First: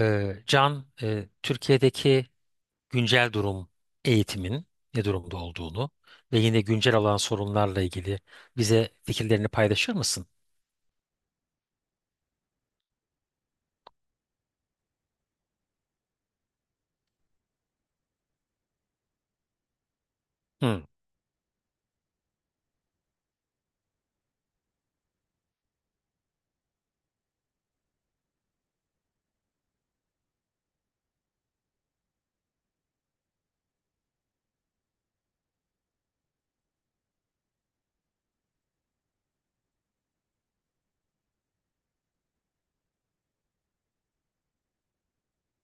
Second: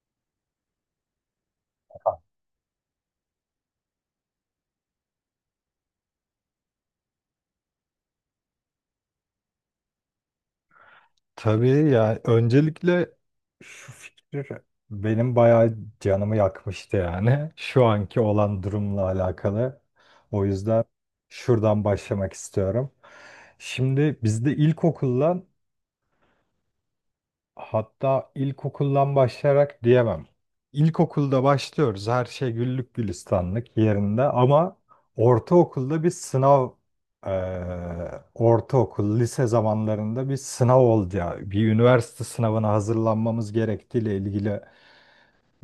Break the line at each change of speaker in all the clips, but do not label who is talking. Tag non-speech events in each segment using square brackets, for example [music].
Can, Türkiye'deki güncel durum, eğitimin ne durumda olduğunu ve yine güncel olan sorunlarla ilgili bize fikirlerini paylaşır mısın?
Tabii ya öncelikle şu fikir benim bayağı canımı yakmıştı yani [laughs] şu anki olan durumla alakalı. O
Hı,
yüzden şuradan başlamak istiyorum. Şimdi bizde hatta ilkokuldan başlayarak diyemem. İlkokulda başlıyoruz, her şey güllük gülistanlık yerinde, ama ortaokulda bir sınav, ortaokul lise zamanlarında bir sınav oldu ya, bir üniversite sınavına hazırlanmamız gerektiğiyle ilgili.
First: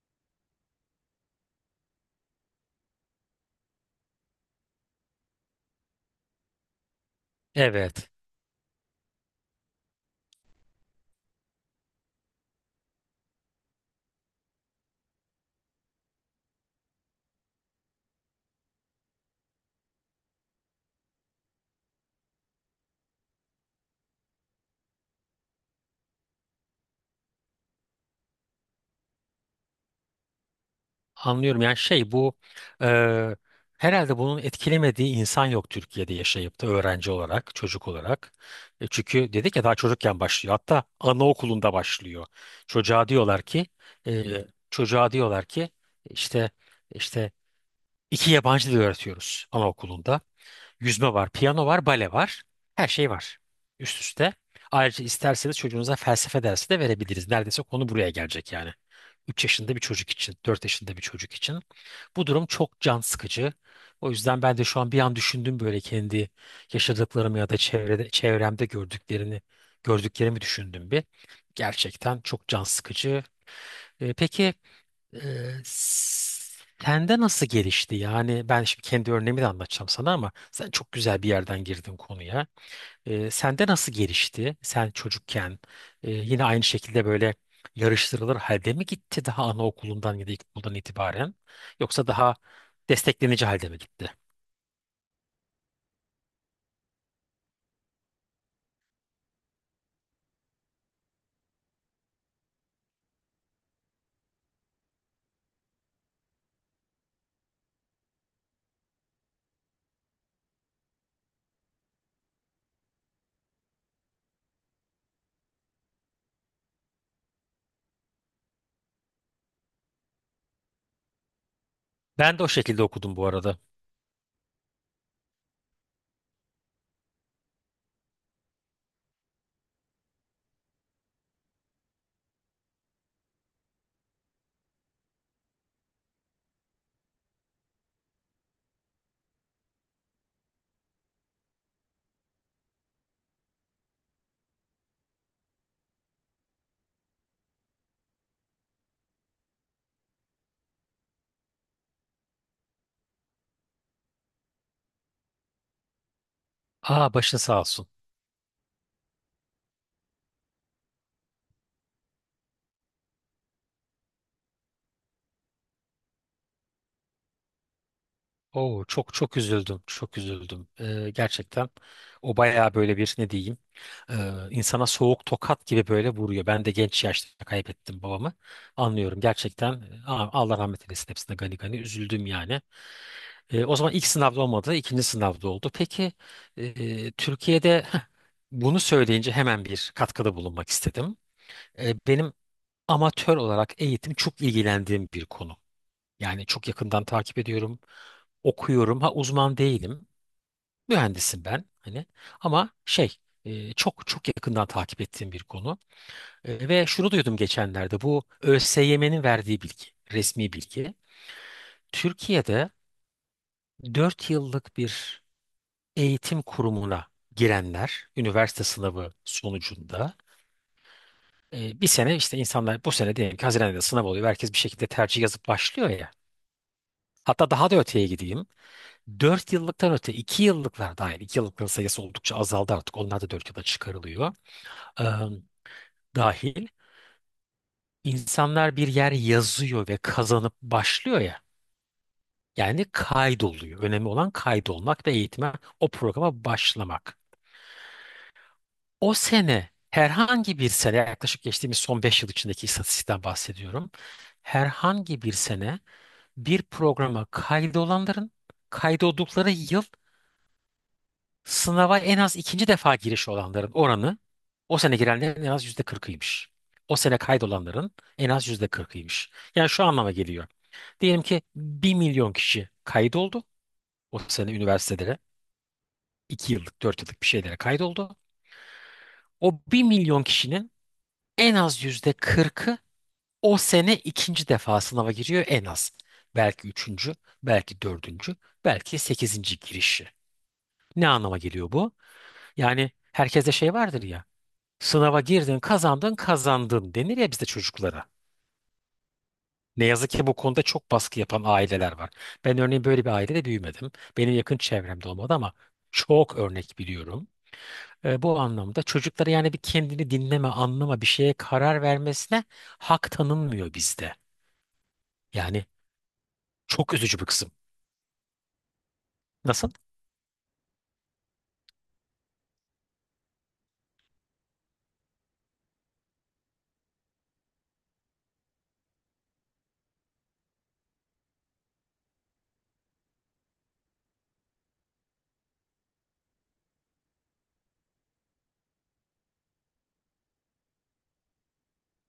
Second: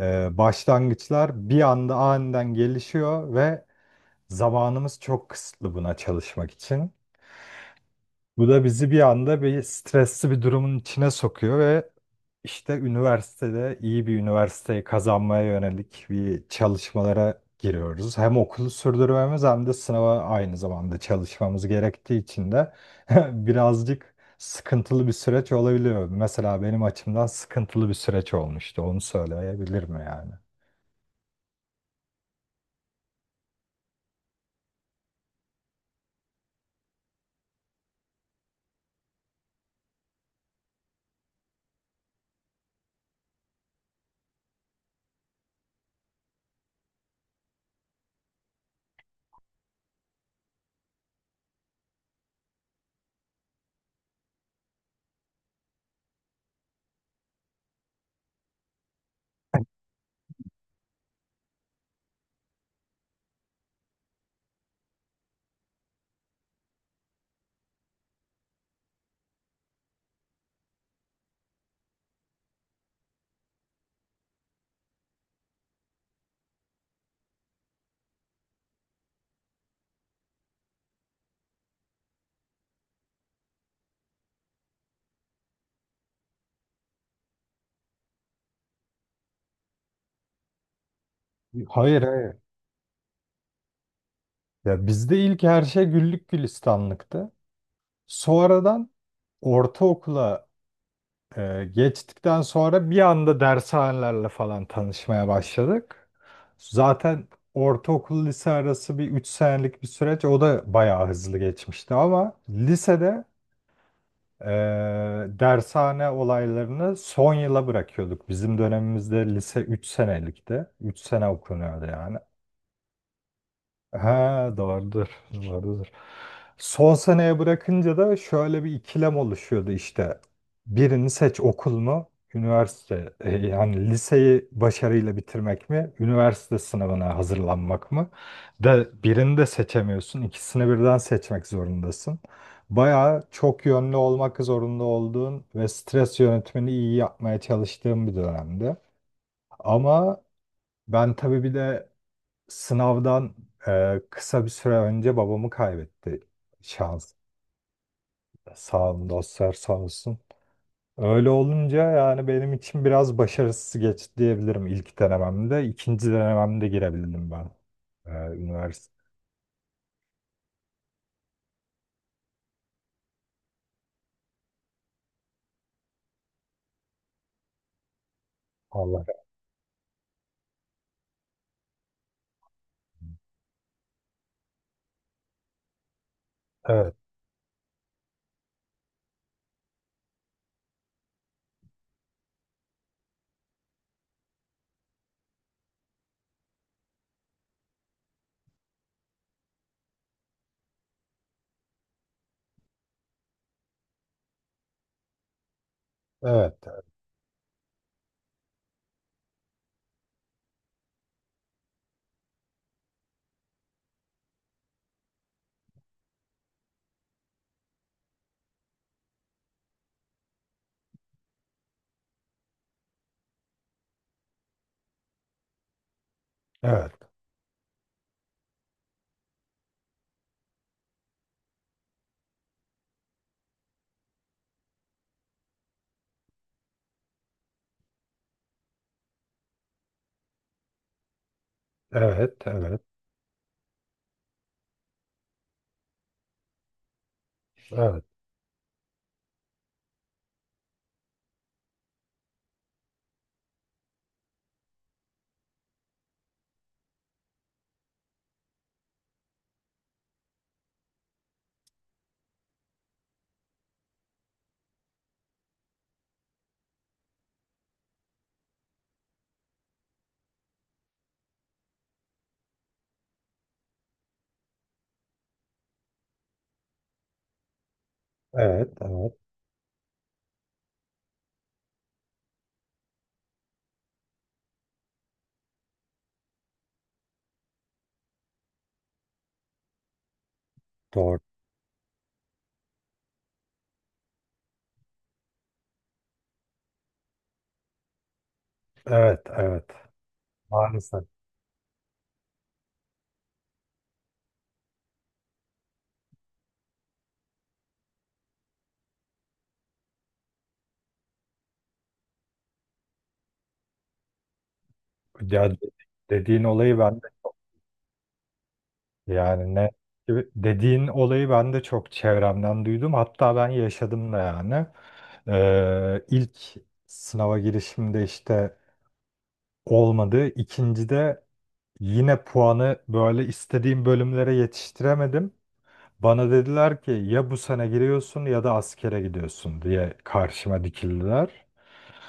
Başlangıçlar bir anda aniden gelişiyor ve zamanımız çok kısıtlı buna çalışmak için.
evet,
Bu da bizi bir anda bir stresli bir durumun içine sokuyor ve işte üniversitede iyi bir üniversiteyi kazanmaya yönelik bir çalışmalara giriyoruz. Hem okulu sürdürmemiz hem de sınava aynı zamanda çalışmamız gerektiği için de [laughs] birazcık sıkıntılı bir süreç olabiliyor. Mesela benim açımdan sıkıntılı bir süreç olmuştu. Onu söyleyebilirim yani.
anlıyorum. Yani şey, bu e, herhalde bunun etkilemediği insan yok Türkiye'de, yaşayıp da öğrenci olarak, çocuk olarak. Çünkü dedik ya, daha çocukken başlıyor. Hatta anaokulunda başlıyor. Çocuğa diyorlar ki, e, çocuğa diyorlar ki işte. işte 2 yabancı dil öğretiyoruz anaokulunda. Yüzme var, piyano var, bale var. Her şey var, üst üste. Ayrıca isterseniz çocuğunuza felsefe dersi de verebiliriz. Neredeyse konu buraya gelecek yani. 3 yaşında bir çocuk için, 4 yaşında bir çocuk için. Bu durum çok can sıkıcı. O yüzden ben de şu an bir an düşündüm, böyle kendi yaşadıklarımı ya da çevrede, çevremde gördüklerini, gördüklerimi düşündüm bir. Gerçekten çok can sıkıcı. Peki, ee, sende nasıl gelişti? Yani ben şimdi kendi örneğimi de anlatacağım sana, ama sen çok güzel bir yerden girdin konuya. Sende nasıl gelişti? Sen çocukken yine aynı şekilde böyle yarıştırılır halde mi gitti daha anaokulundan ya da ilkokuldan itibaren?
Hayır,
Yoksa
hayır.
daha desteklenici halde mi gitti?
Ya bizde ilk her şey güllük gülistanlıktı. Sonradan ortaokula geçtikten sonra bir anda dershanelerle falan tanışmaya başladık. Zaten ortaokul lise arası bir 3 senelik bir süreç. O da bayağı hızlı geçmişti ama lisede e, dershane olaylarını son yıla bırakıyorduk. Bizim dönemimizde lise 3 senelikti. 3 sene okunuyordu yani.
Ben de o şekilde okudum bu arada.
Ha, doğrudur, doğrudur. Son seneye bırakınca da şöyle bir ikilem oluşuyordu işte. Birini seç, okul mu, yani liseyi başarıyla bitirmek mi, üniversite sınavına hazırlanmak mı? De birini de seçemiyorsun, ikisini birden seçmek zorundasın. Bayağı çok yönlü olmak zorunda olduğun ve stres yönetimini iyi yapmaya çalıştığım bir dönemdi. Ama ben tabii bir de sınavdan kısa bir süre önce babamı kaybetti. Şans,
Aa, başın sağ olsun.
sağ olun dostlar, sağ olsun. Öyle olunca yani benim için biraz başarısız geçti diyebilirim ilk denememde. İkinci denememde girebildim ben. E,
Oo,
üniversite.
çok çok üzüldüm. Çok üzüldüm. Gerçekten o bayağı böyle bir, ne diyeyim, e, insana soğuk tokat gibi böyle vuruyor. Ben de genç yaşta kaybettim babamı.
Allah.
Anlıyorum gerçekten. Aa, Allah rahmet eylesin hepsine, gani gani üzüldüm yani. O zaman ilk sınavda olmadı, ikinci sınavda oldu. Peki,
Evet,
Türkiye'de heh, bunu söyleyince hemen bir katkıda bulunmak istedim. Benim amatör olarak eğitim çok ilgilendiğim bir konu. Yani çok yakından takip ediyorum, okuyorum. Ha, uzman değilim. Mühendisim ben, hani ama şey, çok çok yakından takip ettiğim bir konu.
evet,
E,
evet,
ve şunu duydum geçenlerde, bu ÖSYM'nin verdiği bilgi, resmi bilgi: Türkiye'de 4 yıllık bir eğitim kurumuna girenler üniversite sınavı sonucunda, bir sene, işte insanlar, bu sene diyelim ki Haziran'da sınav oluyor, herkes bir şekilde tercih yazıp başlıyor ya,
evet,
hatta daha da öteye gideyim, 4 yıllıktan öte 2 yıllıklar dahil, 2 yıllıkların sayısı oldukça azaldı, artık onlar da 4 yıla çıkarılıyor, dahil, insanlar bir yer yazıyor ve kazanıp başlıyor ya.
evet,
Yani kaydoluyor. Önemli olan kaydolmak ve eğitime, o programa başlamak.
evet,
O sene, herhangi bir sene, yaklaşık geçtiğimiz son 5 yıl içindeki istatistikten bahsediyorum. Herhangi bir sene bir programa kaydolanların, kaydoldukları yıl sınava en az ikinci defa giriş olanların oranı, o sene girenlerin en az %40'ıymış. O sene kaydolanların en az %40'ıymış. Yani şu anlama geliyor. Diyelim ki 1 milyon kişi kaydoldu. O sene üniversitelere, 2 yıllık 4 yıllık bir şeylere kaydoldu.
evet, evet,
O 1 milyon kişinin en az yüzde kırkı o sene ikinci defa sınava giriyor en az. Belki üçüncü, belki dördüncü, belki sekizinci girişi. Ne
doğru.
anlama geliyor bu? Yani herkeste şey vardır ya. Sınava girdin, kazandın, kazandın denir ya bizde çocuklara.
Evet, evet.
Ne yazık ki bu konuda çok
Maalesef.
baskı yapan aileler var. Ben örneğin böyle bir ailede büyümedim. Benim yakın çevremde olmadı, ama çok örnek biliyorum. Bu anlamda çocuklara yani bir kendini dinleme, anlama, bir şeye karar vermesine hak tanınmıyor bizde.
Ya
Yani
dediğin olayı
çok
ben.
üzücü bir kısım.
Yani ne
Nasıl?
dediğin olayı ben de çok çevremden duydum. Hatta ben yaşadım da yani. İlk sınava girişimde işte olmadı. İkincide yine puanı böyle istediğim bölümlere yetiştiremedim. Bana dediler ki ya bu sene giriyorsun ya da askere gidiyorsun diye karşıma dikildiler.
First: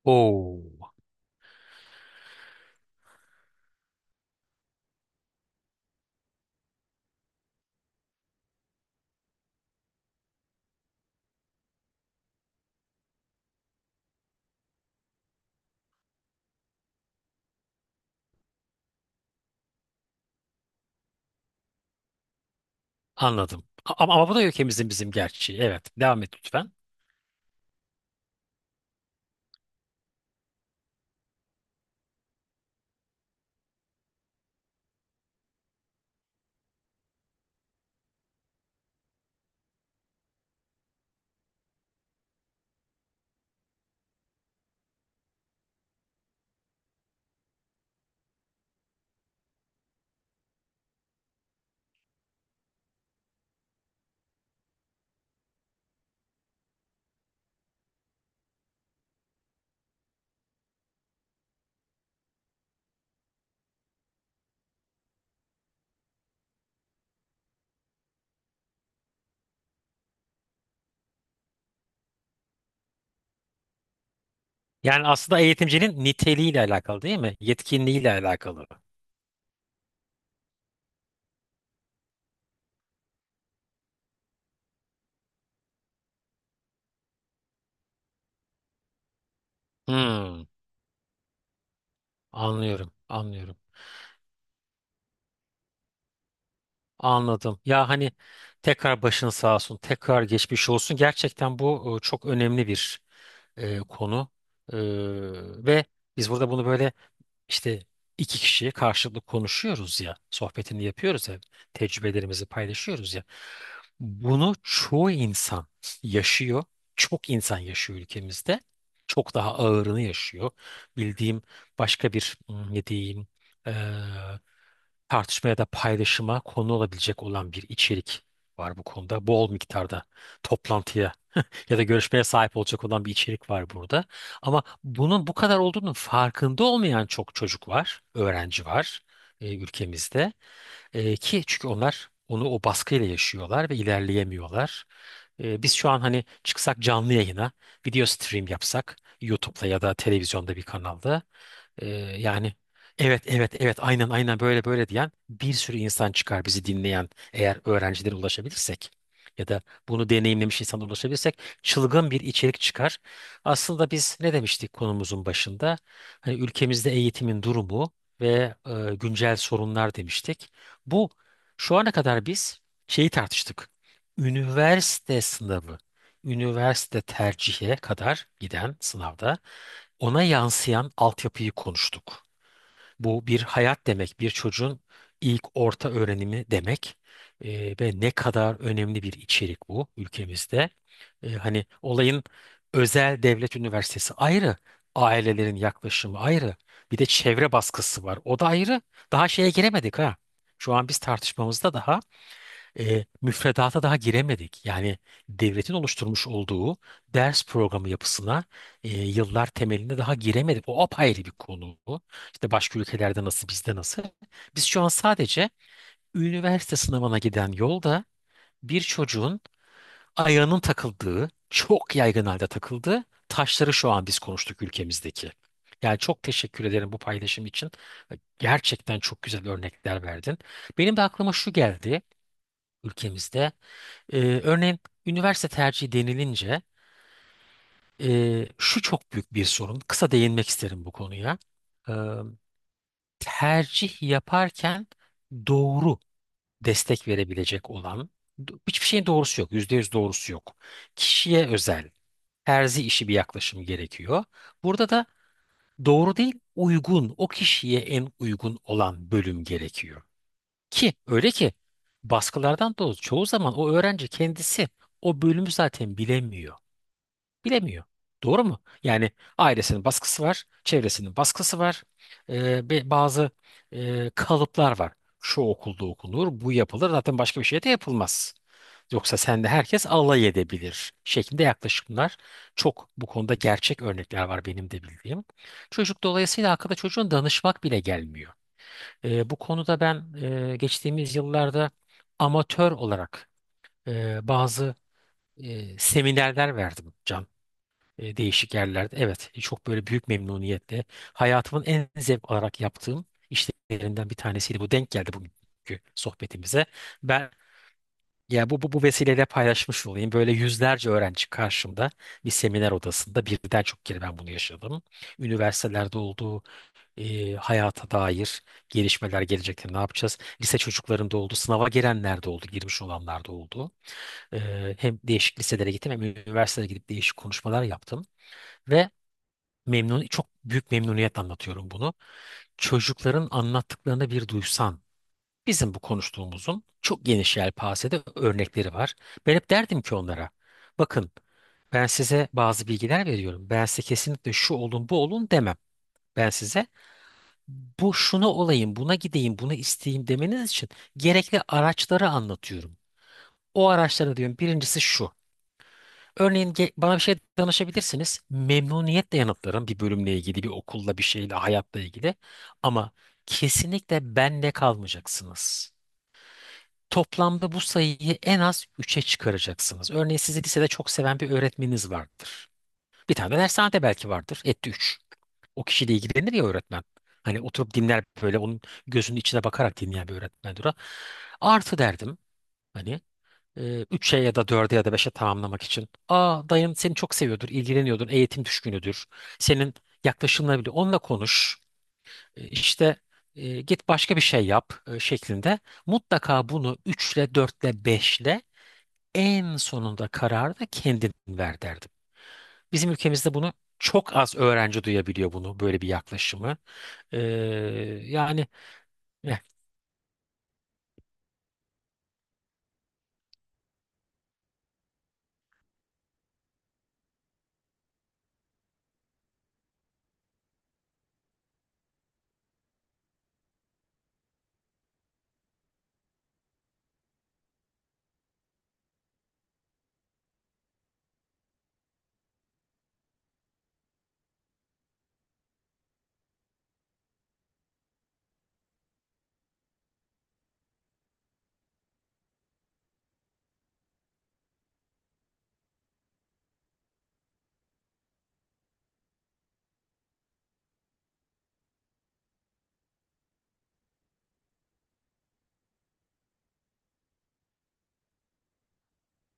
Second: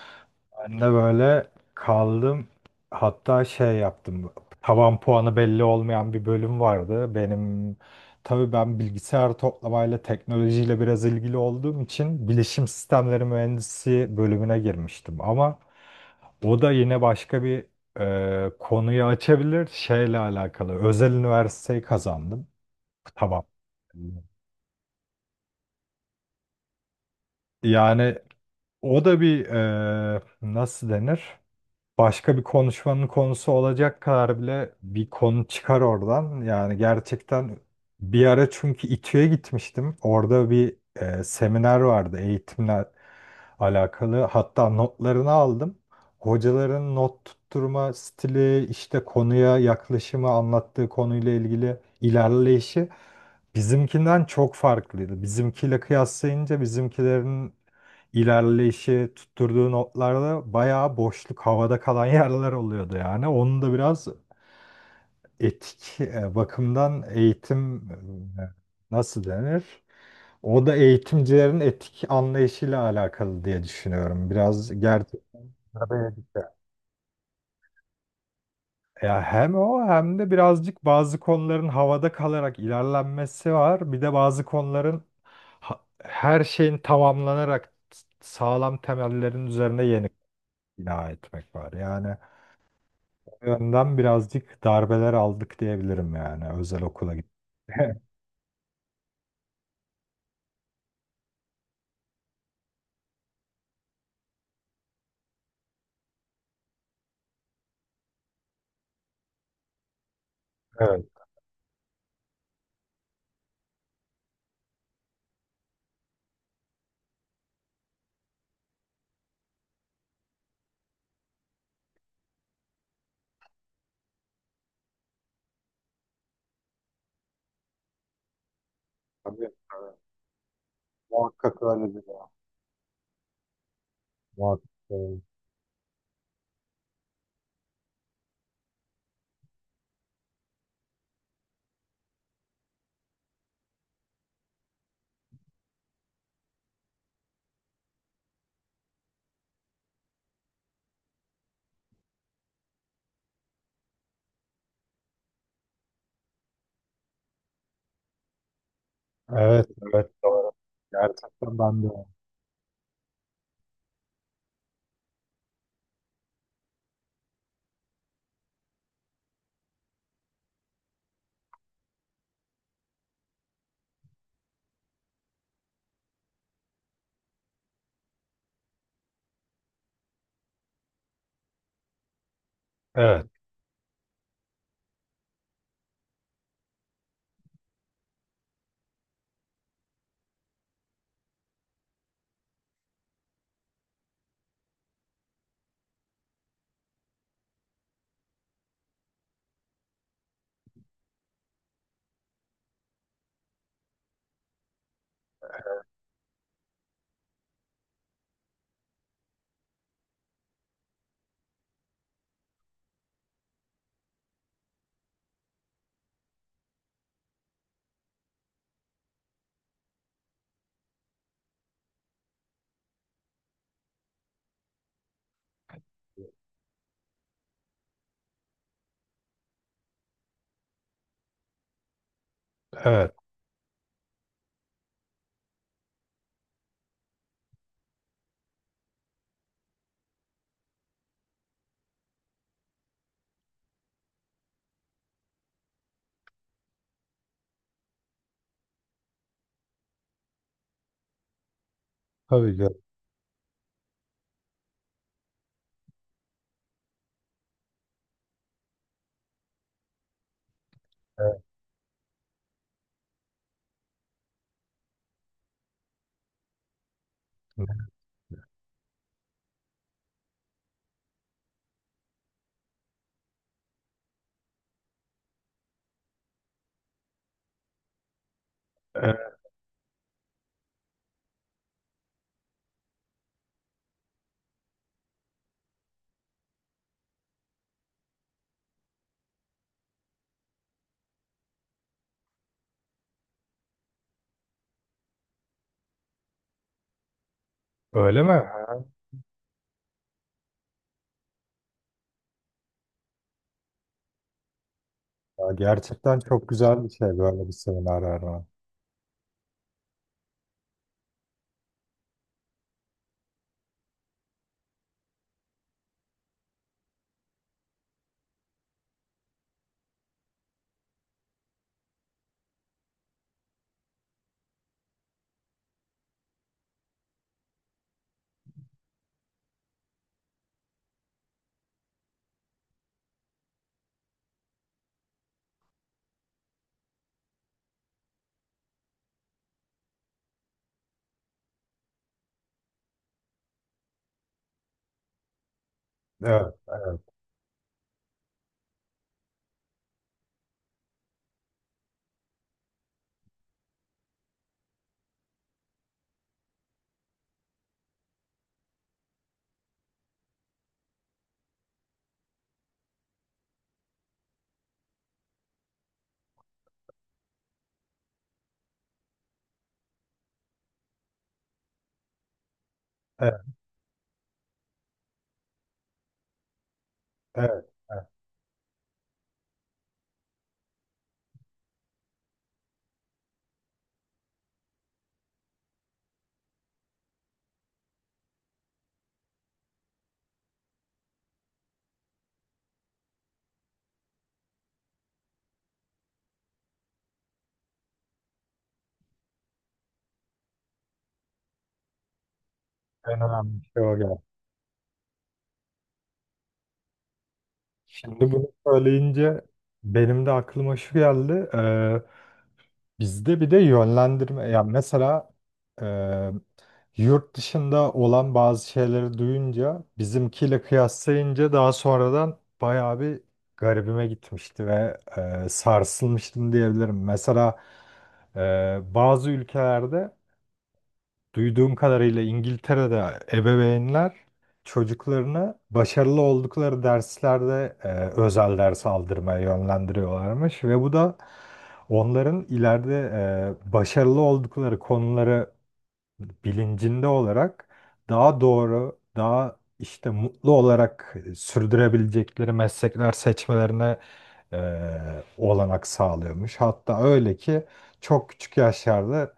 Oo,
Ben de böyle kaldım. Hatta şey yaptım. Tavan puanı belli olmayan bir bölüm vardı. Tabii ben bilgisayar toplamayla teknolojiyle biraz ilgili olduğum için bilişim sistemleri mühendisi bölümüne girmiştim. Ama o da yine başka bir konuyu açabilir. Şeyle alakalı. Özel üniversiteyi kazandım. Tamam.
anladım. Ama, ama bu da ülkemizin, bizim gerçeği. Evet, devam et lütfen.
Yani o da bir nasıl denir? Başka bir konuşmanın konusu olacak kadar bile bir konu çıkar oradan. Yani gerçekten bir ara çünkü İTÜ'ye gitmiştim. Orada bir seminer vardı eğitimle alakalı. Hatta notlarını aldım. Hocaların not tutturma stili, işte konuya yaklaşımı, anlattığı konuyla ilgili ilerleyişi bizimkinden çok farklıydı. Bizimkiyle kıyaslayınca bizimkilerin ilerleyişi tutturduğu notlarda bayağı boşluk, havada kalan [laughs] yerler oluyordu yani. Onun da biraz etik bakımdan eğitim nasıl denir? O da eğitimcilerin etik anlayışıyla alakalı diye düşünüyorum. Biraz
Yani aslında
gerçekten
eğitimcinin
de-
niteliğiyle alakalı değil mi? Yetkinliğiyle alakalı.
ya, hem o hem de birazcık bazı konuların havada kalarak ilerlenmesi var. Bir de bazı konuların her şeyin tamamlanarak sağlam temellerin üzerine yeni
Hmm,
bina etmek var. Yani
anlıyorum, anlıyorum.
yönden birazcık darbeler aldık diyebilirim yani özel okula gitti.
Anladım. Ya
[laughs]
hani, tekrar başın sağ olsun, tekrar geçmiş olsun. Gerçekten bu çok önemli bir konu. E, Ve biz burada bunu böyle, İşte iki kişiye karşılıklı konuşuyoruz ya, sohbetini
Evet.
yapıyoruz ya, tecrübelerimizi paylaşıyoruz ya. Bunu çoğu insan yaşıyor. Çok insan yaşıyor ülkemizde. Çok daha ağırını yaşıyor. Bildiğim başka bir, hmm, ne diyeyim, eee, tartışma ya da paylaşıma konu olabilecek olan bir içerik var bu konuda.
Tabii,
Bol
tabii.
miktarda toplantıya [laughs]
Muhakkak
ya da
öyledir
görüşmeye
ya.
sahip olacak olan bir içerik var burada. Ama
Muhakkak. Öyledir.
bunun bu kadar olduğunun farkında olmayan çok çocuk var, öğrenci var ülkemizde. Ki çünkü onlar onu o baskıyla yaşıyorlar ve ilerleyemiyorlar. Biz şu an hani çıksak canlı yayına, video stream yapsak YouTube'da ya da televizyonda bir kanalda, ee, yani evet evet evet aynen aynen böyle böyle diyen bir sürü insan çıkar bizi dinleyen, eğer öğrencilere ulaşabilirsek ya da
Evet, evet,
bunu
doğru.
deneyimlemiş insana ulaşabilirsek
Gerçekten ben de.
çılgın bir içerik çıkar. Aslında biz ne demiştik konumuzun başında? Hani ülkemizde eğitimin durumu ve güncel sorunlar demiştik. Bu, şu ana kadar biz şeyi tartıştık: üniversite sınavı, üniversite tercihe kadar giden sınavda ona yansıyan altyapıyı konuştuk. Bu
Evet,
bir hayat demek, bir çocuğun ilk orta öğrenimi demek. Ve ne kadar önemli bir içerik bu ülkemizde. Hani olayın özel devlet üniversitesi ayrı, ailelerin yaklaşımı ayrı, bir de çevre baskısı var, o da ayrı. Daha şeye giremedik ha. Şu an biz tartışmamızda daha müfredata daha giremedik. Yani devletin oluşturmuş olduğu ders programı yapısına yıllar temelinde daha giremedik. O apayrı bir konu. İşte başka ülkelerde nasıl, bizde nasıl? Biz şu an sadece üniversite sınavına giden yolda bir çocuğun ayağının takıldığı, çok yaygın halde takıldığı taşları şu an biz konuştuk ülkemizdeki. Yani çok teşekkür ederim bu paylaşım için. Gerçekten çok güzel örnekler verdin. Benim de aklıma şu geldi,
evet.
ülkemizde, örneğin üniversite tercihi denilince, şu çok büyük bir sorun. Kısa değinmek isterim bu konuya. Ee, Tercih yaparken doğru destek verebilecek olan, hiçbir şeyin doğrusu yok. %100 doğrusu yok. Kişiye özel,
Tabii ki.
terzi işi bir yaklaşım gerekiyor. Burada da doğru değil, uygun, o kişiye en uygun olan bölüm gerekiyor. Ki öyle
Evet.
ki baskılardan dolayı çoğu zaman o öğrenci kendisi o bölümü zaten bilemiyor. Doğru mu? Yani ailesinin baskısı var, çevresinin baskısı var, bazı kalıplar var. Şu okulda okunur, bu yapılır. Zaten başka bir şey de yapılmaz. Yoksa
Evet.
sen de, herkes alay edebilir şeklinde yaklaşımlar. Çok bu konuda gerçek örnekler var benim de bildiğim. Çocuk dolayısıyla akılda çocuğun danışmak bile gelmiyor. Bu konuda ben geçtiğimiz yıllarda amatör olarak bazı seminerler verdim
Öyle mi?
değişik yerlerde. Evet, çok böyle büyük memnuniyetle, hayatımın en zevk alarak yaptığım işlerinden bir tanesiydi. Bu denk geldi
Ya
bugünkü
gerçekten çok
sohbetimize.
güzel bir şey
Ben,
böyle bir seminer verme.
ya, bu vesileyle paylaşmış olayım. Böyle yüzlerce öğrenci karşımda bir seminer odasında, birden çok kere ben bunu yaşadım. Üniversitelerde olduğu, hayata dair gelişmeler, gelecekte ne yapacağız? Lise çocuklarında oldu, sınava girenler de oldu, girmiş olanlar da oldu. E, Hem değişik liselere gittim, hem üniversitelere gidip değişik konuşmalar yaptım. Ve memnun, çok büyük memnuniyet, anlatıyorum bunu. Çocukların anlattıklarını bir duysan, bizim bu konuştuğumuzun çok geniş yelpazede örnekleri var. Ben hep derdim ki onlara, bakın, ben size bazı bilgiler veriyorum. Ben size kesinlikle şu olun, bu olun demem. Ben
Evet,
size
evet,
bu, şunu olayım, buna gideyim, bunu isteyeyim demeniz için gerekli araçları anlatıyorum. O araçları, diyorum, birincisi şu. Örneğin, bana bir şey danışabilirsiniz. Memnuniyetle yanıtlarım bir bölümle ilgili, bir okulla, bir şeyle, hayatla ilgili. Ama kesinlikle bende kalmayacaksınız. Toplamda bu sayıyı en az 3'e çıkaracaksınız. Örneğin sizi lisede çok seven bir öğretmeniniz vardır. Bir tane de
evet,
dershanede belki vardır. Etti 3. O kişiyle ilgilenir ya öğretmen. Hani
evet,
oturup dinler,
evet.
böyle onun gözünün içine bakarak dinleyen bir öğretmendir o. Artı, derdim, hani 3'e ya da 4'e ya da 5'e tamamlamak için. Aa, dayın seni çok seviyordur, ilgileniyordur, eğitim düşkünüdür. Senin yaklaşımına bile onunla konuş. İşte, git başka bir şey yap, şeklinde. Mutlaka bunu 3'le 4'le 5'le en sonunda kararı da kendin ver derdim. Bizim
En
ülkemizde bunu
önemli şey o
çok
geldi.
az öğrenci duyabiliyor bunu, böyle bir yaklaşımı. E,
Şimdi bunu
yani ya,
söyleyince benim de aklıma şu geldi. Bizde bir de yönlendirme yani mesela e, yurt dışında olan bazı şeyleri duyunca bizimkiyle kıyaslayınca daha sonradan bayağı bir garibime gitmişti ve sarsılmıştım diyebilirim. Mesela bazı ülkelerde duyduğum kadarıyla İngiltere'de ebeveynler çocuklarını başarılı oldukları derslerde özel ders aldırmaya yönlendiriyorlarmış ve bu da onların ileride başarılı oldukları konuları bilincinde olarak daha doğru, daha işte mutlu olarak sürdürebilecekleri meslekler seçmelerine olanak sağlıyormuş. Hatta öyle ki çok küçük yaşlarda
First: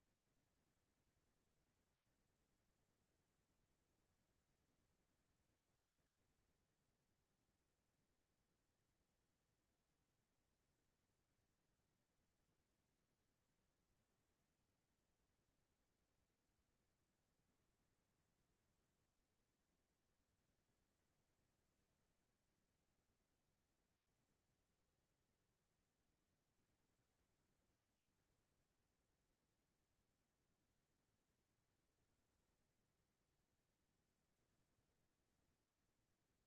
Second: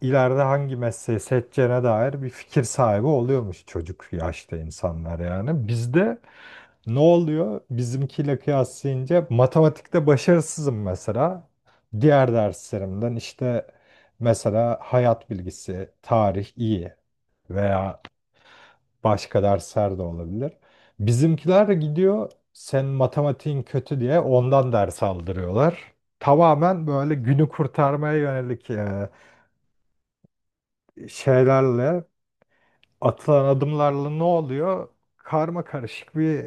ileride hangi mesleği seçeceğine dair bir fikir sahibi oluyormuş çocuk yaşta insanlar yani. Bizde ne oluyor? Bizimkiyle kıyaslayınca matematikte başarısızım mesela. Diğer derslerimden işte mesela hayat bilgisi, tarih iyi veya başka dersler de olabilir. Bizimkiler de gidiyor sen matematiğin kötü diye ondan ders aldırıyorlar. Tamamen böyle günü kurtarmaya yönelik şeylerle atılan adımlarla ne oluyor? Karma karışık bir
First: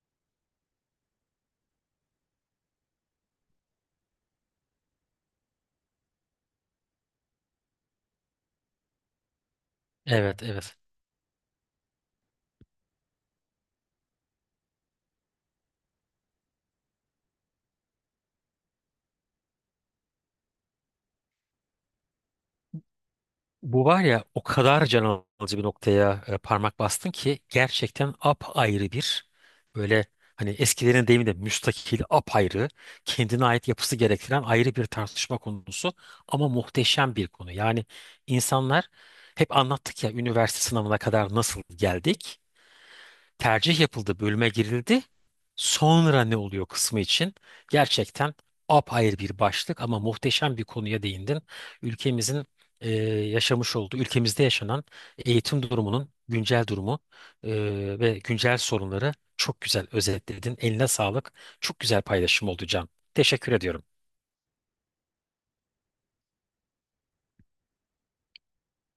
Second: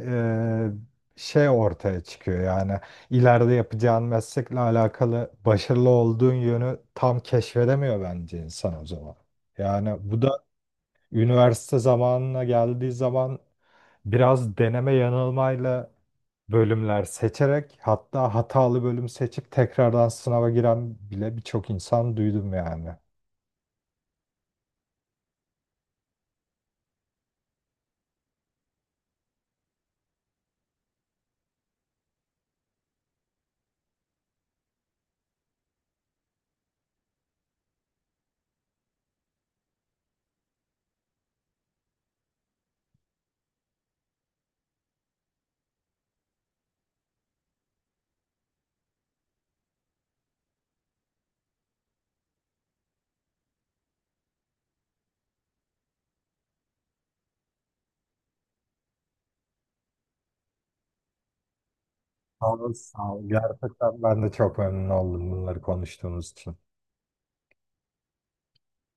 e, şey ortaya çıkıyor yani. İleride yapacağın meslekle alakalı başarılı olduğun yönü tam keşfedemiyor bence insan o zaman. Yani bu
Evet evet.
üniversite zamanına geldiği zaman biraz deneme yanılmayla bölümler seçerek hatta hatalı bölüm seçip tekrardan sınava giren bile birçok insan duydum yani.
Bu var ya, o kadar can alıcı bir noktaya parmak bastın ki gerçekten apayrı bir, böyle hani eskilerin deyimiyle müstakil, apayrı kendine ait yapısı gerektiren ayrı bir tartışma konusu, ama muhteşem bir konu. Yani insanlar, hep anlattık ya, üniversite sınavına kadar nasıl geldik, tercih yapıldı, bölüme girildi. Sonra ne oluyor kısmı için gerçekten apayrı bir başlık, ama muhteşem bir konuya değindin. Ülkemizin e, yaşamış olduğu, ülkemizde yaşanan eğitim durumunun güncel durumu e, ve güncel sorunları çok güzel özetledin. Eline sağlık. Çok güzel
Sağ
paylaşım oldu
ol,
Can.
sağ ol.
Teşekkür ediyorum.
Gerçekten ben de çok memnun oldum bunları konuştuğumuz için.